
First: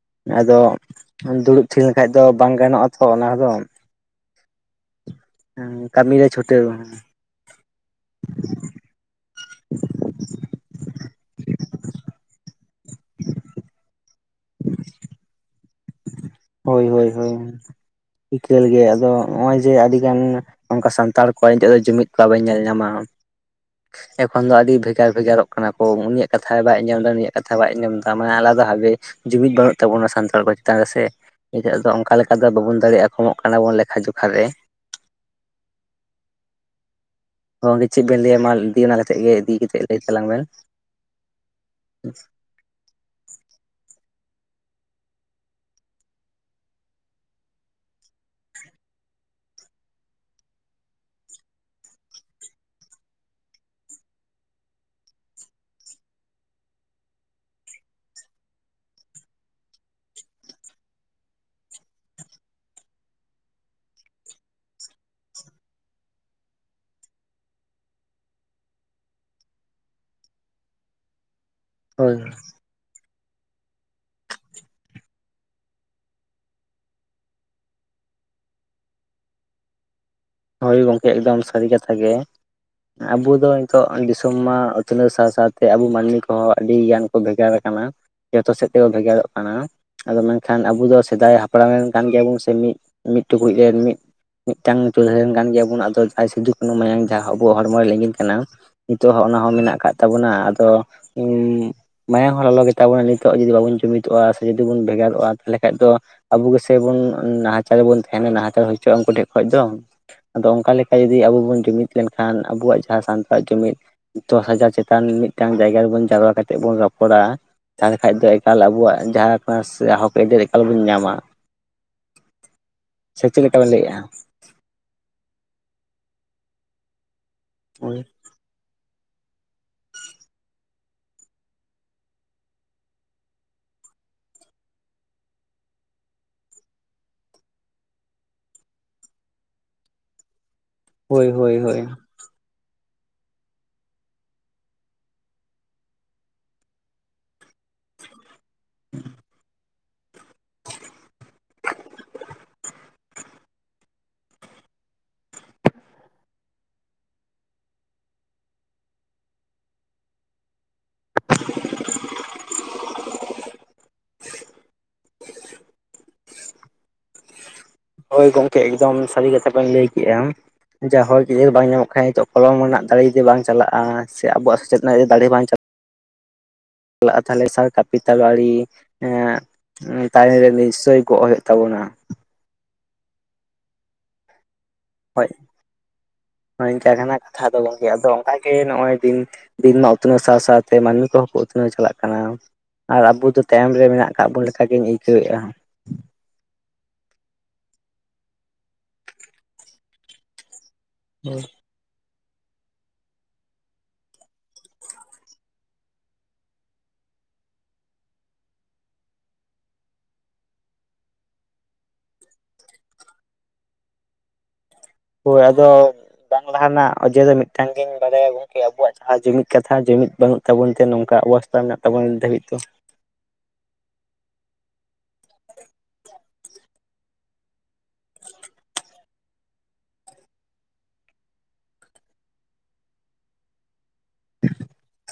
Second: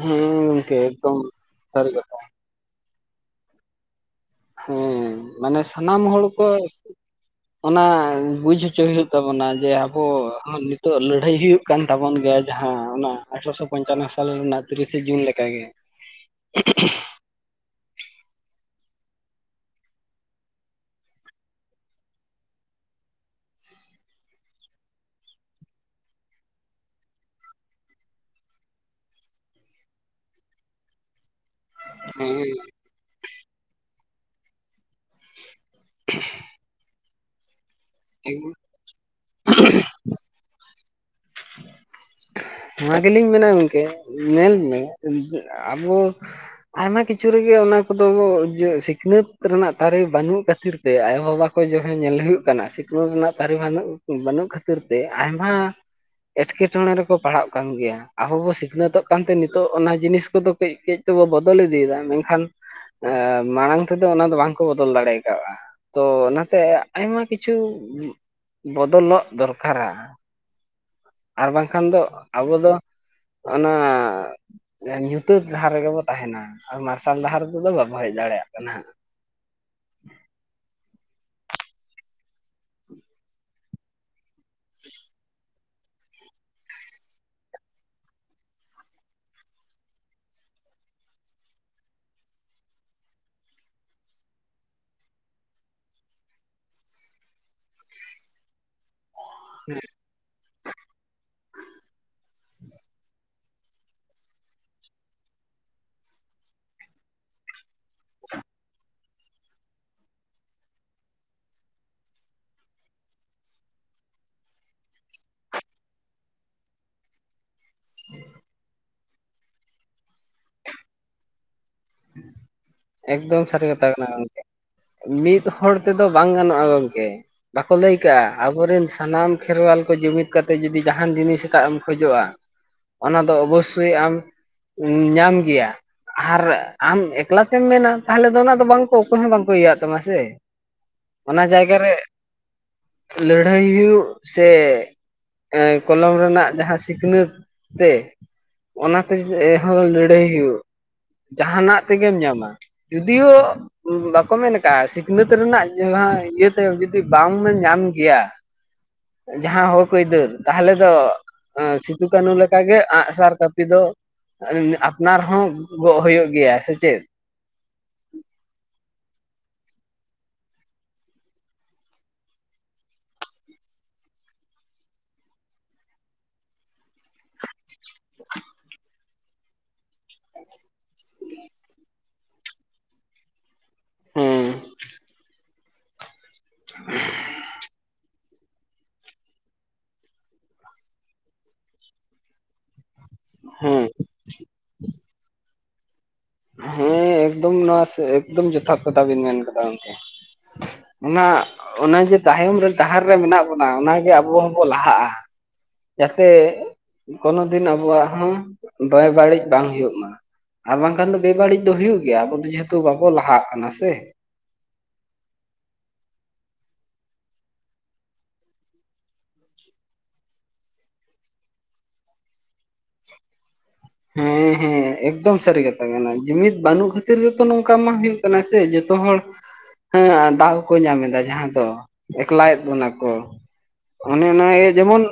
ᱦᱮᱸ ᱟᱫᱚ ᱜᱚᱝᱠᱮ ᱮᱠᱫᱚᱢ ᱫᱩᱲᱩᱵ ᱛᱷᱤᱨ ᱥᱟᱹᱨᱤ ᱞᱮᱱᱠᱷᱟᱡ ᱠᱟᱛᱷᱟ ᱫᱚ ᱵᱟᱝ ᱜᱟᱱᱚᱜᱼᱟ᱾ ᱛᱷᱚ ᱚᱱᱟ ᱫᱚ᱾ ᱦᱚᱸ, ᱢᱟᱱᱮ ᱥᱟᱱᱟᱢ ᱦᱚᱲ ᱠᱟᱹᱢᱤᱨᱮ ᱠᱚ ᱪᱷᱩᱴᱟᱹᱣ ᱚᱱᱟ ᱵᱩᱡ ᱦᱚᱪᱚ ᱦᱩᱭᱩᱜ ᱛᱟᱵᱚᱱᱟ ᱡᱮ ᱟᱵᱚ ᱱᱤᱛᱚᱜ ᱞᱟᱹᱲᱦᱟᱹᱭ ᱦᱩᱭᱩᱜ ᱠᱟᱱ ᱛᱟᱵᱚᱱ ᱜᱮᱭᱟ ᱡᱟᱦᱟᱸ ᱚᱱᱟ ᱟᱴᱷᱨᱚᱥᱚ ᱯᱚᱧᱪᱟᱱᱚ ᱥᱟᱞ ᱨᱮᱱᱟᱜ ᱛᱤᱨᱤᱥᱮ ᱡᱩᱱ ᱞᱮᱠᱟᱜᱮ᱾ ᱦᱳᱭ ᱦᱳᱭ ᱦᱳᱭ ᱤᱠᱟᱹᱞ ᱜᱮ ᱟᱫᱚ ᱱᱚᱜᱼᱚᱭ ᱡᱮ ᱟᱹᱰᱤ ᱜᱟᱱ ᱚᱱᱠᱟ ᱥᱟᱱᱛᱟᱲ ᱠᱚᱣᱟᱜ ᱱᱤᱛᱚᱜ ᱫᱚ ᱡᱩᱢᱤᱫ ᱵᱟᱵᱚᱱ ᱧᱮᱞ ᱧᱟᱢᱟ᱾ ᱮᱠᱷᱚᱱ ᱫᱚ ᱟᱹᱰᱤ ᱵᱷᱮᱜᱟᱨ ᱵᱷᱮᱜᱟᱨᱚᱜ ᱠᱟᱱᱟ ᱠᱚ ᱩᱱᱤᱭᱟᱜ ᱠᱟᱛᱷᱟ ᱵᱟᱭ ᱟᱸᱡᱚᱢᱫᱟ ᱫᱟ ᱱᱩᱭᱟᱜ ᱠᱟᱛᱷᱟ ᱵᱟᱭ ᱟᱸᱡᱚᱢ ᱮᱫᱟ ᱢᱟᱱᱮ ᱟᱞᱟᱫᱟ ᱵᱷᱟᱵᱮ ᱡᱩᱢᱤᱫ ᱵᱟᱹᱱᱩᱜ ᱛᱟᱵᱚᱱᱟ ᱥᱟᱱᱛᱟᱲ *unintelligible* ᱛᱟ ᱥᱮ ᱱᱤᱛᱚᱜ ᱫᱚ ᱚᱱᱠᱟ ᱞᱮᱠᱟ ᱫᱚ ᱦᱮᱸ ᱵᱟᱵᱚᱱ ᱫᱟᱲᱮᱭᱟᱜᱼᱟ ᱠᱚᱢᱚᱜ ᱠᱟᱱᱟ ᱵᱚᱱ ᱞᱮᱠᱷᱟ ᱡᱚᱠᱷᱟ ᱨᱮ᱾ ᱦᱚᱸ ᱪᱮᱫ ᱵᱮᱱ ᱞᱟᱹᱭᱟ ᱢᱟ ᱤᱫᱤ ᱚᱱᱟᱛᱮᱫ ᱜᱮ ᱤᱫᱤ ᱠᱟᱛᱮᱫ ᱞᱟᱹᱭ ᱛᱟᱞᱟᱝ ᱵᱮᱱ᱾ ᱱᱚᱣᱟ ᱜᱮᱞᱤᱧ ᱢᱮᱱᱟ ᱜᱚᱢᱠᱮ ᱧᱮᱞ ᱢᱮ ᱟᱵᱚ ᱟᱭᱢᱟ ᱠᱤᱪᱷᱩ ᱨᱮᱜᱮ ᱚᱱᱟ ᱠᱚᱫᱚ ᱤᱭᱟᱹ ᱥᱤᱠᱷᱱᱟᱹᱛ ᱨᱮᱱᱟᱜ ᱛᱟᱨᱮ ᱵᱟᱹᱱᱩᱜ ᱠᱷᱟᱹᱛᱤᱨ ᱛᱮ ᱟᱭᱳᱼᱵᱟᱵᱟ ᱠᱚ ᱡᱟᱦᱟᱸ ᱧᱮᱞ ᱦᱩᱭᱩᱜ ᱠᱟᱱᱟ ᱥᱤᱠᱷᱱᱟᱹᱛ ᱨᱮᱱᱟᱜ ᱛᱟᱨᱤ ᱵᱟᱹᱱᱩᱜ ᱵᱟᱹᱱᱩᱜ ᱠᱷᱟᱹᱛᱤᱨ ᱛᱮ ᱟᱭᱢᱟ ᱮᱴᱠᱮᱴᱚᱬᱮ ᱨᱮᱠᱚ ᱯᱟᱲᱦᱟᱜ ᱠᱟᱱ ᱜᱮᱭᱟ ᱟᱵᱚ ᱵᱚ ᱥᱤᱠᱷᱱᱟᱹᱛᱚᱜ ᱠᱟᱱᱛᱮ ᱱᱤᱛᱚᱜ ᱚᱱᱟ ᱡᱤᱱᱤᱥ ᱠᱚᱫᱚ ᱠᱟᱹᱡ ᱠᱟᱹᱡ ᱛᱮᱵᱚ ᱵᱚᱫᱚᱞ ᱤᱫᱤᱭᱮᱫᱟ, ᱢᱮᱱᱠᱷᱟᱱ ᱮ ᱢᱟᱲᱟᱝ ᱛᱮᱫᱚ ᱚᱱᱟ ᱫᱚ ᱵᱟᱝᱠᱚ ᱵᱚᱫᱚᱞ ᱫᱟᱲᱮᱠᱟᱣᱜᱼᱟ᱾ ᱛᱚ ᱚᱱᱟᱛᱮ ᱟᱭᱢᱟ ᱠᱤᱪᱷᱩ ᱵᱚᱫᱚᱞᱚᱜ ᱫᱚᱨᱠᱟᱨᱟ᱾ ᱟᱨ ᱵᱟᱝᱠᱷᱟᱱ ᱫᱚ ᱦᱳᱭ ᱟᱵᱚ ᱫᱚ ᱚᱱᱟ ᱧᱩᱛᱟᱹᱛ ᱰᱟᱦᱟᱨ ᱨᱮᱜᱮ ᱵᱚ ᱛᱟᱦᱮᱱᱟ ᱟᱨ ᱢᱟᱨᱥᱟᱞ ᱰᱟᱦᱟᱨ ᱨᱮᱫᱚ ᱵᱟᱵᱚ ᱦᱮᱡ ᱫᱟᱲᱮᱭᱟᱜ ᱠᱟᱱᱟ ᱦᱟᱸᱜ᱾ ᱦᱳᱭ ᱜᱚᱢᱠᱮ ᱮᱠᱫᱚᱢ ᱥᱟᱹᱨᱤ ᱠᱟᱛᱷᱟ ᱜᱮ ᱟᱵᱚ ᱫᱚ, ᱛᱚᱜ ᱫᱤᱥᱚᱢ ᱢᱟ ᱩᱛᱱᱟᱹᱣ ᱥᱟᱶ ᱥᱟᱶᱛᱮ ᱟᱵᱚ ᱢᱟᱹᱱᱢᱤ ᱠᱚᱦᱚᱸ ᱟᱹᱰᱤ ᱜᱟᱱ ᱠᱚ ᱵᱷᱮᱜᱟᱨ ᱟᱠᱟᱱᱟ᱾ ᱡᱚᱛᱚ ᱥᱮᱫ ᱛᱮᱠᱚ ᱵᱷᱮᱜᱟᱨᱚᱜ ᱠᱟᱱᱟ᱾ ᱟᱫᱚ ᱢᱮᱱᱠᱷᱟᱱ ᱟᱵᱚ ᱫᱚ ᱥᱮᱫᱟᱭ ᱦᱟᱯᱲᱟᱢ ᱨᱮᱱ ᱠᱟᱱ ᱜᱮᱭᱟᱵᱚᱱ ᱥᱮ ᱢᱤᱫ ᱢᱤᱫ ᱴᱩᱠᱩᱡ ᱨᱮᱱ ᱢᱤᱫ ᱢᱤᱫᱴᱟᱝ ᱪᱩᱞᱦᱟᱹ ᱨᱮᱱ ᱠᱟᱱ ᱜᱮᱭᱟ ᱵᱚᱱ ᱟᱫᱚ ᱡᱟᱦᱟᱸ ᱥᱤᱫᱷᱩᱼ ᱠᱟᱹᱱᱩ ᱢᱟᱭᱟᱝ ᱡᱟᱦᱟᱸ ᱟᱵᱚᱣᱟᱜ ᱦᱚᱲᱢᱚ ᱨᱮ ᱞᱤᱜᱤᱱ ᱠᱟᱱᱟ, ᱱᱤᱛᱚᱜ ᱦᱚᱸ ᱚᱱᱟᱦᱚᱸ ᱢᱮᱱᱟᱜ ᱟᱠᱟᱫ ᱛᱟᱵᱚᱱᱟ ᱟᱫᱚ *inaudible* ᱢᱟᱭᱟᱝ ᱦᱚᱸ ᱞᱚᱞᱚ ᱜᱮᱛᱟ ᱵᱚᱱᱟ ᱱᱤᱛᱚᱜ ᱡᱩᱫᱤ ᱵᱟᱵᱚᱱ ᱡᱩᱢᱤᱫᱚᱜᱼᱟ ᱥᱮ ᱡᱩᱫᱤ ᱵᱚᱱ ᱵᱷᱮᱜᱟᱨᱚᱜᱼᱟ ᱛᱟᱦᱚᱞᱮ ᱠᱷᱟᱡ ᱫᱚ, ᱟᱵᱚ ᱜᱮᱥᱮ ᱵᱚᱱ ᱱᱟᱦᱟᱪᱟᱨ ᱵᱚᱱ ᱛᱟᱦᱮᱱᱟ ᱱᱟᱦᱟᱪᱟᱨ ᱦᱚᱪᱚᱜᱼᱟ ᱩᱱᱠᱩ ᱴᱷᱮᱱ ᱠᱷᱚᱱ ᱫᱚ᱾ ᱟᱫᱚ ᱚᱱᱠᱟ ᱞᱮᱠᱟ ᱡᱩᱫᱤ ᱟᱵᱚ ᱵᱚᱱ ᱡᱩᱢᱤᱫ ᱞᱮᱱᱠᱷᱟᱱ ᱟᱵᱚᱣᱟᱜ ᱡᱟᱦᱟᱸ ᱥᱟᱱᱛᱟᱲᱟᱜ ᱡᱩᱢᱤᱫ, ᱫᱚᱥ ᱦᱟᱡᱟᱨ ᱪᱮᱛᱟᱱ ᱢᱤᱫᱴᱟᱝ ᱡᱟᱭᱜᱟ ᱨᱮᱵᱚᱱ ᱡᱟᱣᱨᱟ ᱠᱟᱛᱮᱫ ᱵᱚᱱ ᱨᱚᱯᱚᱲᱟ᱾ ᱛᱟᱦᱚᱞᱮ ᱠᱷᱟᱡ ᱫᱚ ᱮᱠᱟᱞ ᱟᱵᱚᱣᱟᱜ ᱡᱟᱦᱟᱸ ᱠᱟᱱᱟ ᱥᱮ ᱦᱚᱠ ᱟᱭᱫᱟᱨᱤ ᱮᱠᱟᱞ ᱵᱚᱱ ᱧᱟᱢᱟ᱾ ᱥᱮ ᱪᱮᱫ ᱮᱠᱫᱚᱢ ᱞᱮᱠᱟ ᱥᱟᱹᱨᱤ ᱵᱮᱱ ᱠᱟᱛᱷᱟ ᱞᱟᱹᱭᱮᱜᱼᱟ? ᱠᱟᱱᱟ ᱜᱚᱝᱠᱮ᱾ ᱢᱤᱫ ᱦᱚᱲ ᱛᱮᱫᱚ ᱵᱟᱝ ᱜᱟᱱᱚᱜᱼᱟ ᱜᱚᱝᱠᱮ, ᱵᱟᱠᱚ ᱞᱟᱹᱭ ᱦᱳᱭ ᱠᱟᱜᱼᱟ᱾ ᱟᱵᱚᱨᱮᱱ ᱥᱟᱱᱟᱢ ᱠᱷᱮᱨᱣᱟᱞ ᱠᱚ ᱡᱩᱢᱤᱫ ᱠᱟᱛᱮ ᱡᱩᱫᱤ ᱡᱟᱦᱟᱱ ᱡᱤᱱᱤᱥ ᱴᱟᱜ ᱮᱢ ᱠᱷᱚᱡᱚᱜᱼᱟ᱾ ᱚᱱᱟ ᱫᱚ ᱚᱵᱚᱥᱳᱭ ᱟᱢ ᱧᱟᱢ ᱜᱮᱭᱟ ᱟᱨ ᱟᱢ ᱮᱠᱞᱟ ᱛᱮᱢ ᱢᱮᱱᱟ ᱛᱟᱦᱚᱞᱮ ᱫᱚ ᱚᱱᱟ ᱫᱚ ᱵᱟᱝᱠᱚ ᱚᱠᱚᱭ ᱦᱚᱸ ᱵᱟᱝᱠᱚ ᱤᱭᱟᱣᱟᱜ ᱛᱟᱢᱟ ᱥᱮ, ᱚᱱᱟ ᱦᱳᱭ ᱡᱟᱭᱜᱟ ᱦᱳᱭ ᱨᱮ ᱞᱟᱹᱲᱦᱟᱹᱭ ᱦᱩᱭᱩᱜ ᱥᱮ ᱠᱚᱞᱚᱢ ᱨᱮᱱᱟᱜ ᱡᱟᱦᱟᱸ ᱥᱤᱠᱷᱱᱟᱹᱛ, ᱛᱮ ᱚᱱᱟᱛᱮᱦᱚᱸ ᱞᱟᱹᱲᱦᱟᱹᱭ ᱦᱩᱭᱩᱜ ᱡᱟᱦᱟᱱᱟᱜ ᱛᱮᱜᱮᱢ ᱧᱟᱢᱟ᱾ ᱡᱩᱫᱤᱭᱳᱜ ᱵᱟᱠᱚ ᱢᱮᱱ ᱠᱟᱜᱼᱟ ᱥᱤᱠᱷᱱᱟᱹᱛ ᱨᱮᱱᱟᱜ ᱡᱟᱦᱟᱸ ᱤᱭᱟᱹᱛᱮ ᱡᱩᱫᱤ ᱵᱟᱢ ᱧᱟᱢ ᱜᱮᱭᱟ, ᱡᱟᱦᱟᱸ ᱦᱳᱠ ᱟᱹᱭᱫᱟᱹᱨ᱾ ᱛᱟᱦᱚᱞᱮ ᱫᱚ ᱥᱤᱫᱩ ᱠᱟᱹᱱᱩ ᱞᱮᱠᱟᱜᱮ ᱟᱸᱜᱥᱟᱨ ᱠᱟᱹᱯᱤ ᱫᱚ ᱟᱯᱱᱟᱨ ᱦᱚᱸ ᱜᱚᱜ ᱦᱩᱭᱩᱜ ᱜᱮᱭᱟ ᱥᱮ ᱪᱮᱫ? ᱦᱚᱭ ᱜᱚᱢᱠᱮ ᱮᱠᱫᱚᱢ ᱥᱟᱹᱨᱤ ᱠᱟᱛᱷᱟ ᱵᱮᱱ ᱞᱟᱹᱭ ᱠᱮᱜᱼᱟ ᱾ ᱡᱮ ᱦᱚᱲ *unintelligible* ᱵᱟᱝ ᱧᱟᱢᱚᱜ ᱠᱷᱟᱱ ᱱᱤᱛᱚᱜ ᱠᱚᱞᱚᱢ ᱨᱮᱱᱟᱜ ᱫᱟᱲᱮ ᱡᱩᱫᱤ ᱵᱟᱝ ᱪᱟᱞᱟᱜᱼᱟ, ᱥᱮ ᱟᱵᱚᱣᱟᱜ ᱥᱮᱪᱮᱫ ᱨᱮᱱᱟᱜ ᱫᱟᱲᱮ ᱵᱟᱝ ᱪᱟᱼᱼ ᱪᱟᱞᱟᱜᱼᱟ ᱛᱟᱦᱚᱞᱮ ᱥᱟᱨ ᱠᱟᱹᱯᱤ ᱛᱟᱨᱣᱟᱲᱤ *unintelligible* ᱛᱟᱨᱮᱱ ᱨᱮ ᱱᱤᱥᱪᱚᱭ ᱜᱚᱜ ᱦᱩᱭᱩᱜ ᱛᱟᱵᱚᱱᱟ ᱾ ᱦᱮᱸ ᱦᱚᱭ, ᱦᱚᱭ ᱤᱱᱠᱟᱹ ᱠᱟᱱᱟ ᱠᱟᱛᱷᱟ ᱫᱚ ᱜᱚᱝᱠᱮ ᱟᱫᱚᱼᱼ ᱚᱱᱠᱟᱜᱮ ᱱᱚᱜᱼᱚᱭ ᱫᱤᱱ, ᱫᱤᱱ ᱢᱟ ᱩᱛᱱᱟᱹᱣ ᱥᱟᱶ ᱥᱟᱶᱛᱮ ᱢᱟᱹᱱᱢᱤ ᱠᱚᱦᱚᱸ ᱠᱚ ᱩᱛᱱᱟᱹᱣ ᱪᱟᱞᱟᱜ ᱠᱟᱱᱟ ᱾ ᱟᱨ ᱟᱵᱚ ᱫᱚ ᱛᱟᱭᱚᱢ ᱨᱮ ᱦᱮᱸ ᱢᱮᱱᱟᱜ ᱟᱠᱟᱫ ᱵᱚᱱ ᱞᱮᱠᱟ ᱜᱤᱧ ᱟᱹᱭᱠᱟᱹᱣᱮᱫᱼᱟ ᱾ ᱦᱮᱸ ᱮᱠᱫᱚᱢ ᱱᱚᱣᱟ ᱮᱠᱫᱚᱢ ᱡᱚᱛᱷᱟᱛ ᱠᱟᱛᱷᱟ ᱵᱤᱱ ᱢᱮᱱ ᱠᱟᱫᱟ ᱜᱚᱢᱠᱮ ᱾ ᱚᱱᱟ ᱚᱱᱮ ᱡᱮ ᱛᱟᱭᱚᱢ ᱨᱮ ᱰᱟᱦᱟᱨ ᱨᱮ ᱢᱮᱱᱟᱜ ᱵᱚᱱᱟ ᱚᱱᱟᱜᱮ ᱟᱵᱚ ᱦᱚᱸᱵᱚ ᱞᱟᱦᱟᱜᱼᱟ ᱾ ᱡᱟᱛᱮ ᱠᱳᱱᱳ ᱫᱤᱱ ᱟᱵᱚᱣᱟᱜ ᱦᱚᱸ ᱵᱮᱵᱟᱹᱲᱤᱡ ᱵᱟᱝ ᱦᱩᱭᱩᱜ ᱢᱟ ᱾ ᱟᱨ ᱵᱟᱝᱠᱷᱟᱱ ᱫᱚ ᱵᱮᱵᱟᱹᱲᱤᱡ ᱫᱚ ᱦᱩᱭᱩᱜ ᱜᱮᱭᱟ ᱟᱵᱚ ᱫᱚ ᱡᱮᱦᱮᱛᱩ ᱵᱟᱵᱚ ᱞᱟᱦᱟᱜ ᱠᱟᱱᱟ ᱥᱮ, ᱦᱚᱭ ᱟᱫᱚᱼᱼ ᱵᱟᱝ ᱞᱟᱦᱟ ᱨᱮᱱᱟᱜ ᱚᱡᱮ ᱫᱚ ᱢᱤᱫᱴᱟᱝ ᱜᱤᱧ ᱵᱟᱲᱟᱭᱟ ᱜᱚᱝᱠᱮ ᱟᱵᱚᱣᱟᱜ ᱡᱟᱦᱟᱸ ᱡᱩᱢᱤᱫ ᱠᱟᱛᱷᱟ ᱡᱩᱢᱤᱫ ᱵᱟᱹᱱᱩᱜ ᱾ ᱛᱟᱵᱚᱱ ᱛᱮ ᱱᱚᱝᱠᱟ ᱚᱵᱚᱥᱛᱟ ᱢᱮᱱᱟᱜ ᱛᱟᱵᱚᱱᱟ ᱱᱤᱛ ᱫᱷᱟᱹᱵᱤᱡ ᱛᱮ, ᱦᱮᱸ ᱦᱮᱸ ᱮᱠᱫᱚᱢ ᱥᱟᱹᱨᱤ ᱠᱟᱛᱷᱟ ᱠᱟᱱᱟ ᱡᱩᱢᱤᱫ ᱵᱟᱹᱱᱩᱜ ᱠᱷᱟᱹᱛᱤᱨ ᱜᱮᱛᱚ ᱱᱚᱝᱠᱟ ᱢᱟ ᱦᱩᱭᱩᱜ ᱾ ᱠᱟᱱᱟ ᱥᱮ ᱡᱚᱛᱚ ᱦᱚᱲᱼᱼ ᱦᱮᱸ ᱦᱮᱸ ᱫᱟᱜ ᱦᱚᱸᱠᱚ ᱧᱟᱢ ᱮᱫᱟ ᱡᱟᱦᱟᱸ ᱫᱚ ᱮᱠᱞᱟᱭᱮᱫ ᱵᱚᱱᱟ ᱠᱚ, ᱚᱱᱮ ᱚᱱᱟ ᱜᱮ ᱡᱮᱢᱚᱱ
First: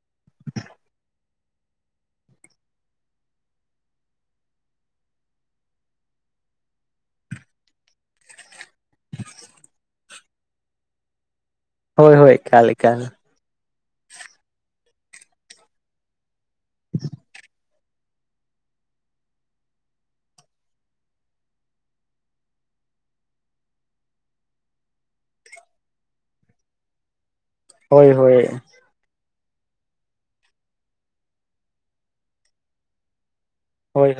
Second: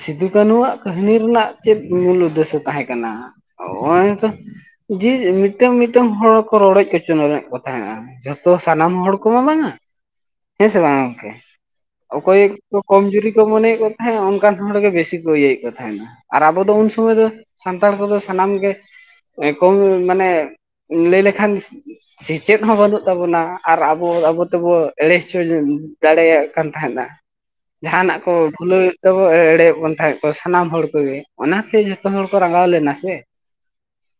ᱥᱤᱫᱩ ᱠᱟᱹᱱᱩᱣᱟᱜ ᱠᱟᱹᱦᱱᱤ ᱨᱮᱱᱟᱜ ᱪᱮᱫ ᱢᱩᱞ ᱩᱫᱮᱥᱚ ᱛᱟᱦᱮᱸ, ᱠᱟᱱᱟ ᱚᱱᱮᱛᱚ *unintelligible* ᱡᱮ ᱢᱤᱫᱴᱟᱝ ᱢᱤᱫᱴᱟᱝ ᱦᱚᱲ ᱠᱚ ᱨᱚᱰᱚᱡ ᱠᱚᱪᱚᱞᱚᱸᱱ ᱮᱫ ᱠᱚ ᱛᱟᱦᱮᱸᱱᱟ ᱡᱚᱛᱼᱼ ᱛᱚ ᱥᱟᱱᱟᱢ ᱦᱚᱲ ᱠᱚᱢᱟ ᱵᱟᱝᱼᱟ, ᱦᱮᱸᱥᱮ ᱵᱟᱝᱼᱟ ᱜᱚᱝᱠᱮ, ᱦᱳᱭ ᱦᱳᱭ ᱚᱠᱚᱭ ᱮᱠᱟᱞ ᱠᱚ ᱮᱠᱟᱞ ᱠᱚᱢᱡᱩᱨᱤᱼᱼ ᱠᱚ ᱢᱚᱱᱮᱭᱮᱫ ᱠᱚ ᱛᱟᱦᱮᱸᱫ ᱚᱱᱠᱟᱱ ᱦᱚᱲ ᱜᱮ ᱵᱮᱥᱤ ᱠᱚ ᱤᱭᱟᱹᱭᱮᱫ ᱠᱚ ᱛᱟᱦᱮᱸᱱᱟ, ᱟᱨ ᱟᱵᱚ ᱫᱚ ᱩᱱ ᱥᱚᱢᱚᱭ ᱫᱚᱼᱼ ᱥᱟᱱᱛᱟᱲ ᱠᱚᱫᱚ ᱥᱟᱱᱟᱢ ᱜᱮ ᱠᱚᱢ ᱢᱟᱱᱮ ᱞᱟᱹᱭ ᱞᱮᱠᱷᱟᱱᱼᱼ ᱥᱮᱪᱮᱫ ᱦᱚᱸ ᱵᱟᱹᱱᱩᱜ ᱛᱟᱵᱚᱱᱟ ᱟᱨ ᱟᱵᱚ ᱟᱵᱚ ᱛᱮᱵᱚ ᱮᱲᱮ ᱦᱚᱪᱚ *unintelligible* ᱫᱟᱲᱮᱭᱟᱜ ᱠᱟᱱ ᱛᱟᱦᱮᱸᱱᱟ ᱾ ᱦᱳᱭ ᱡᱟᱦᱟᱱᱟᱜ ᱠᱚ ᱦᱳᱭ ᱵᱷᱩᱞᱟᱹᱣ ᱛᱮᱵᱚ ᱮᱲᱮᱫ ᱵᱚᱱ ᱛᱟᱦᱮᱸᱫ ᱥᱟᱱᱟᱢ ᱦᱚᱲ ᱠᱚᱜᱮ ᱚᱱᱟᱛᱮ ᱡᱚᱛᱚ ᱦᱚᱲᱼᱼ ᱠᱚ ᱨᱟᱸᱜᱟᱣ ᱞᱮᱱᱟ ᱥᱮ ᱾ ᱦᱚ *unintelligible* ᱭ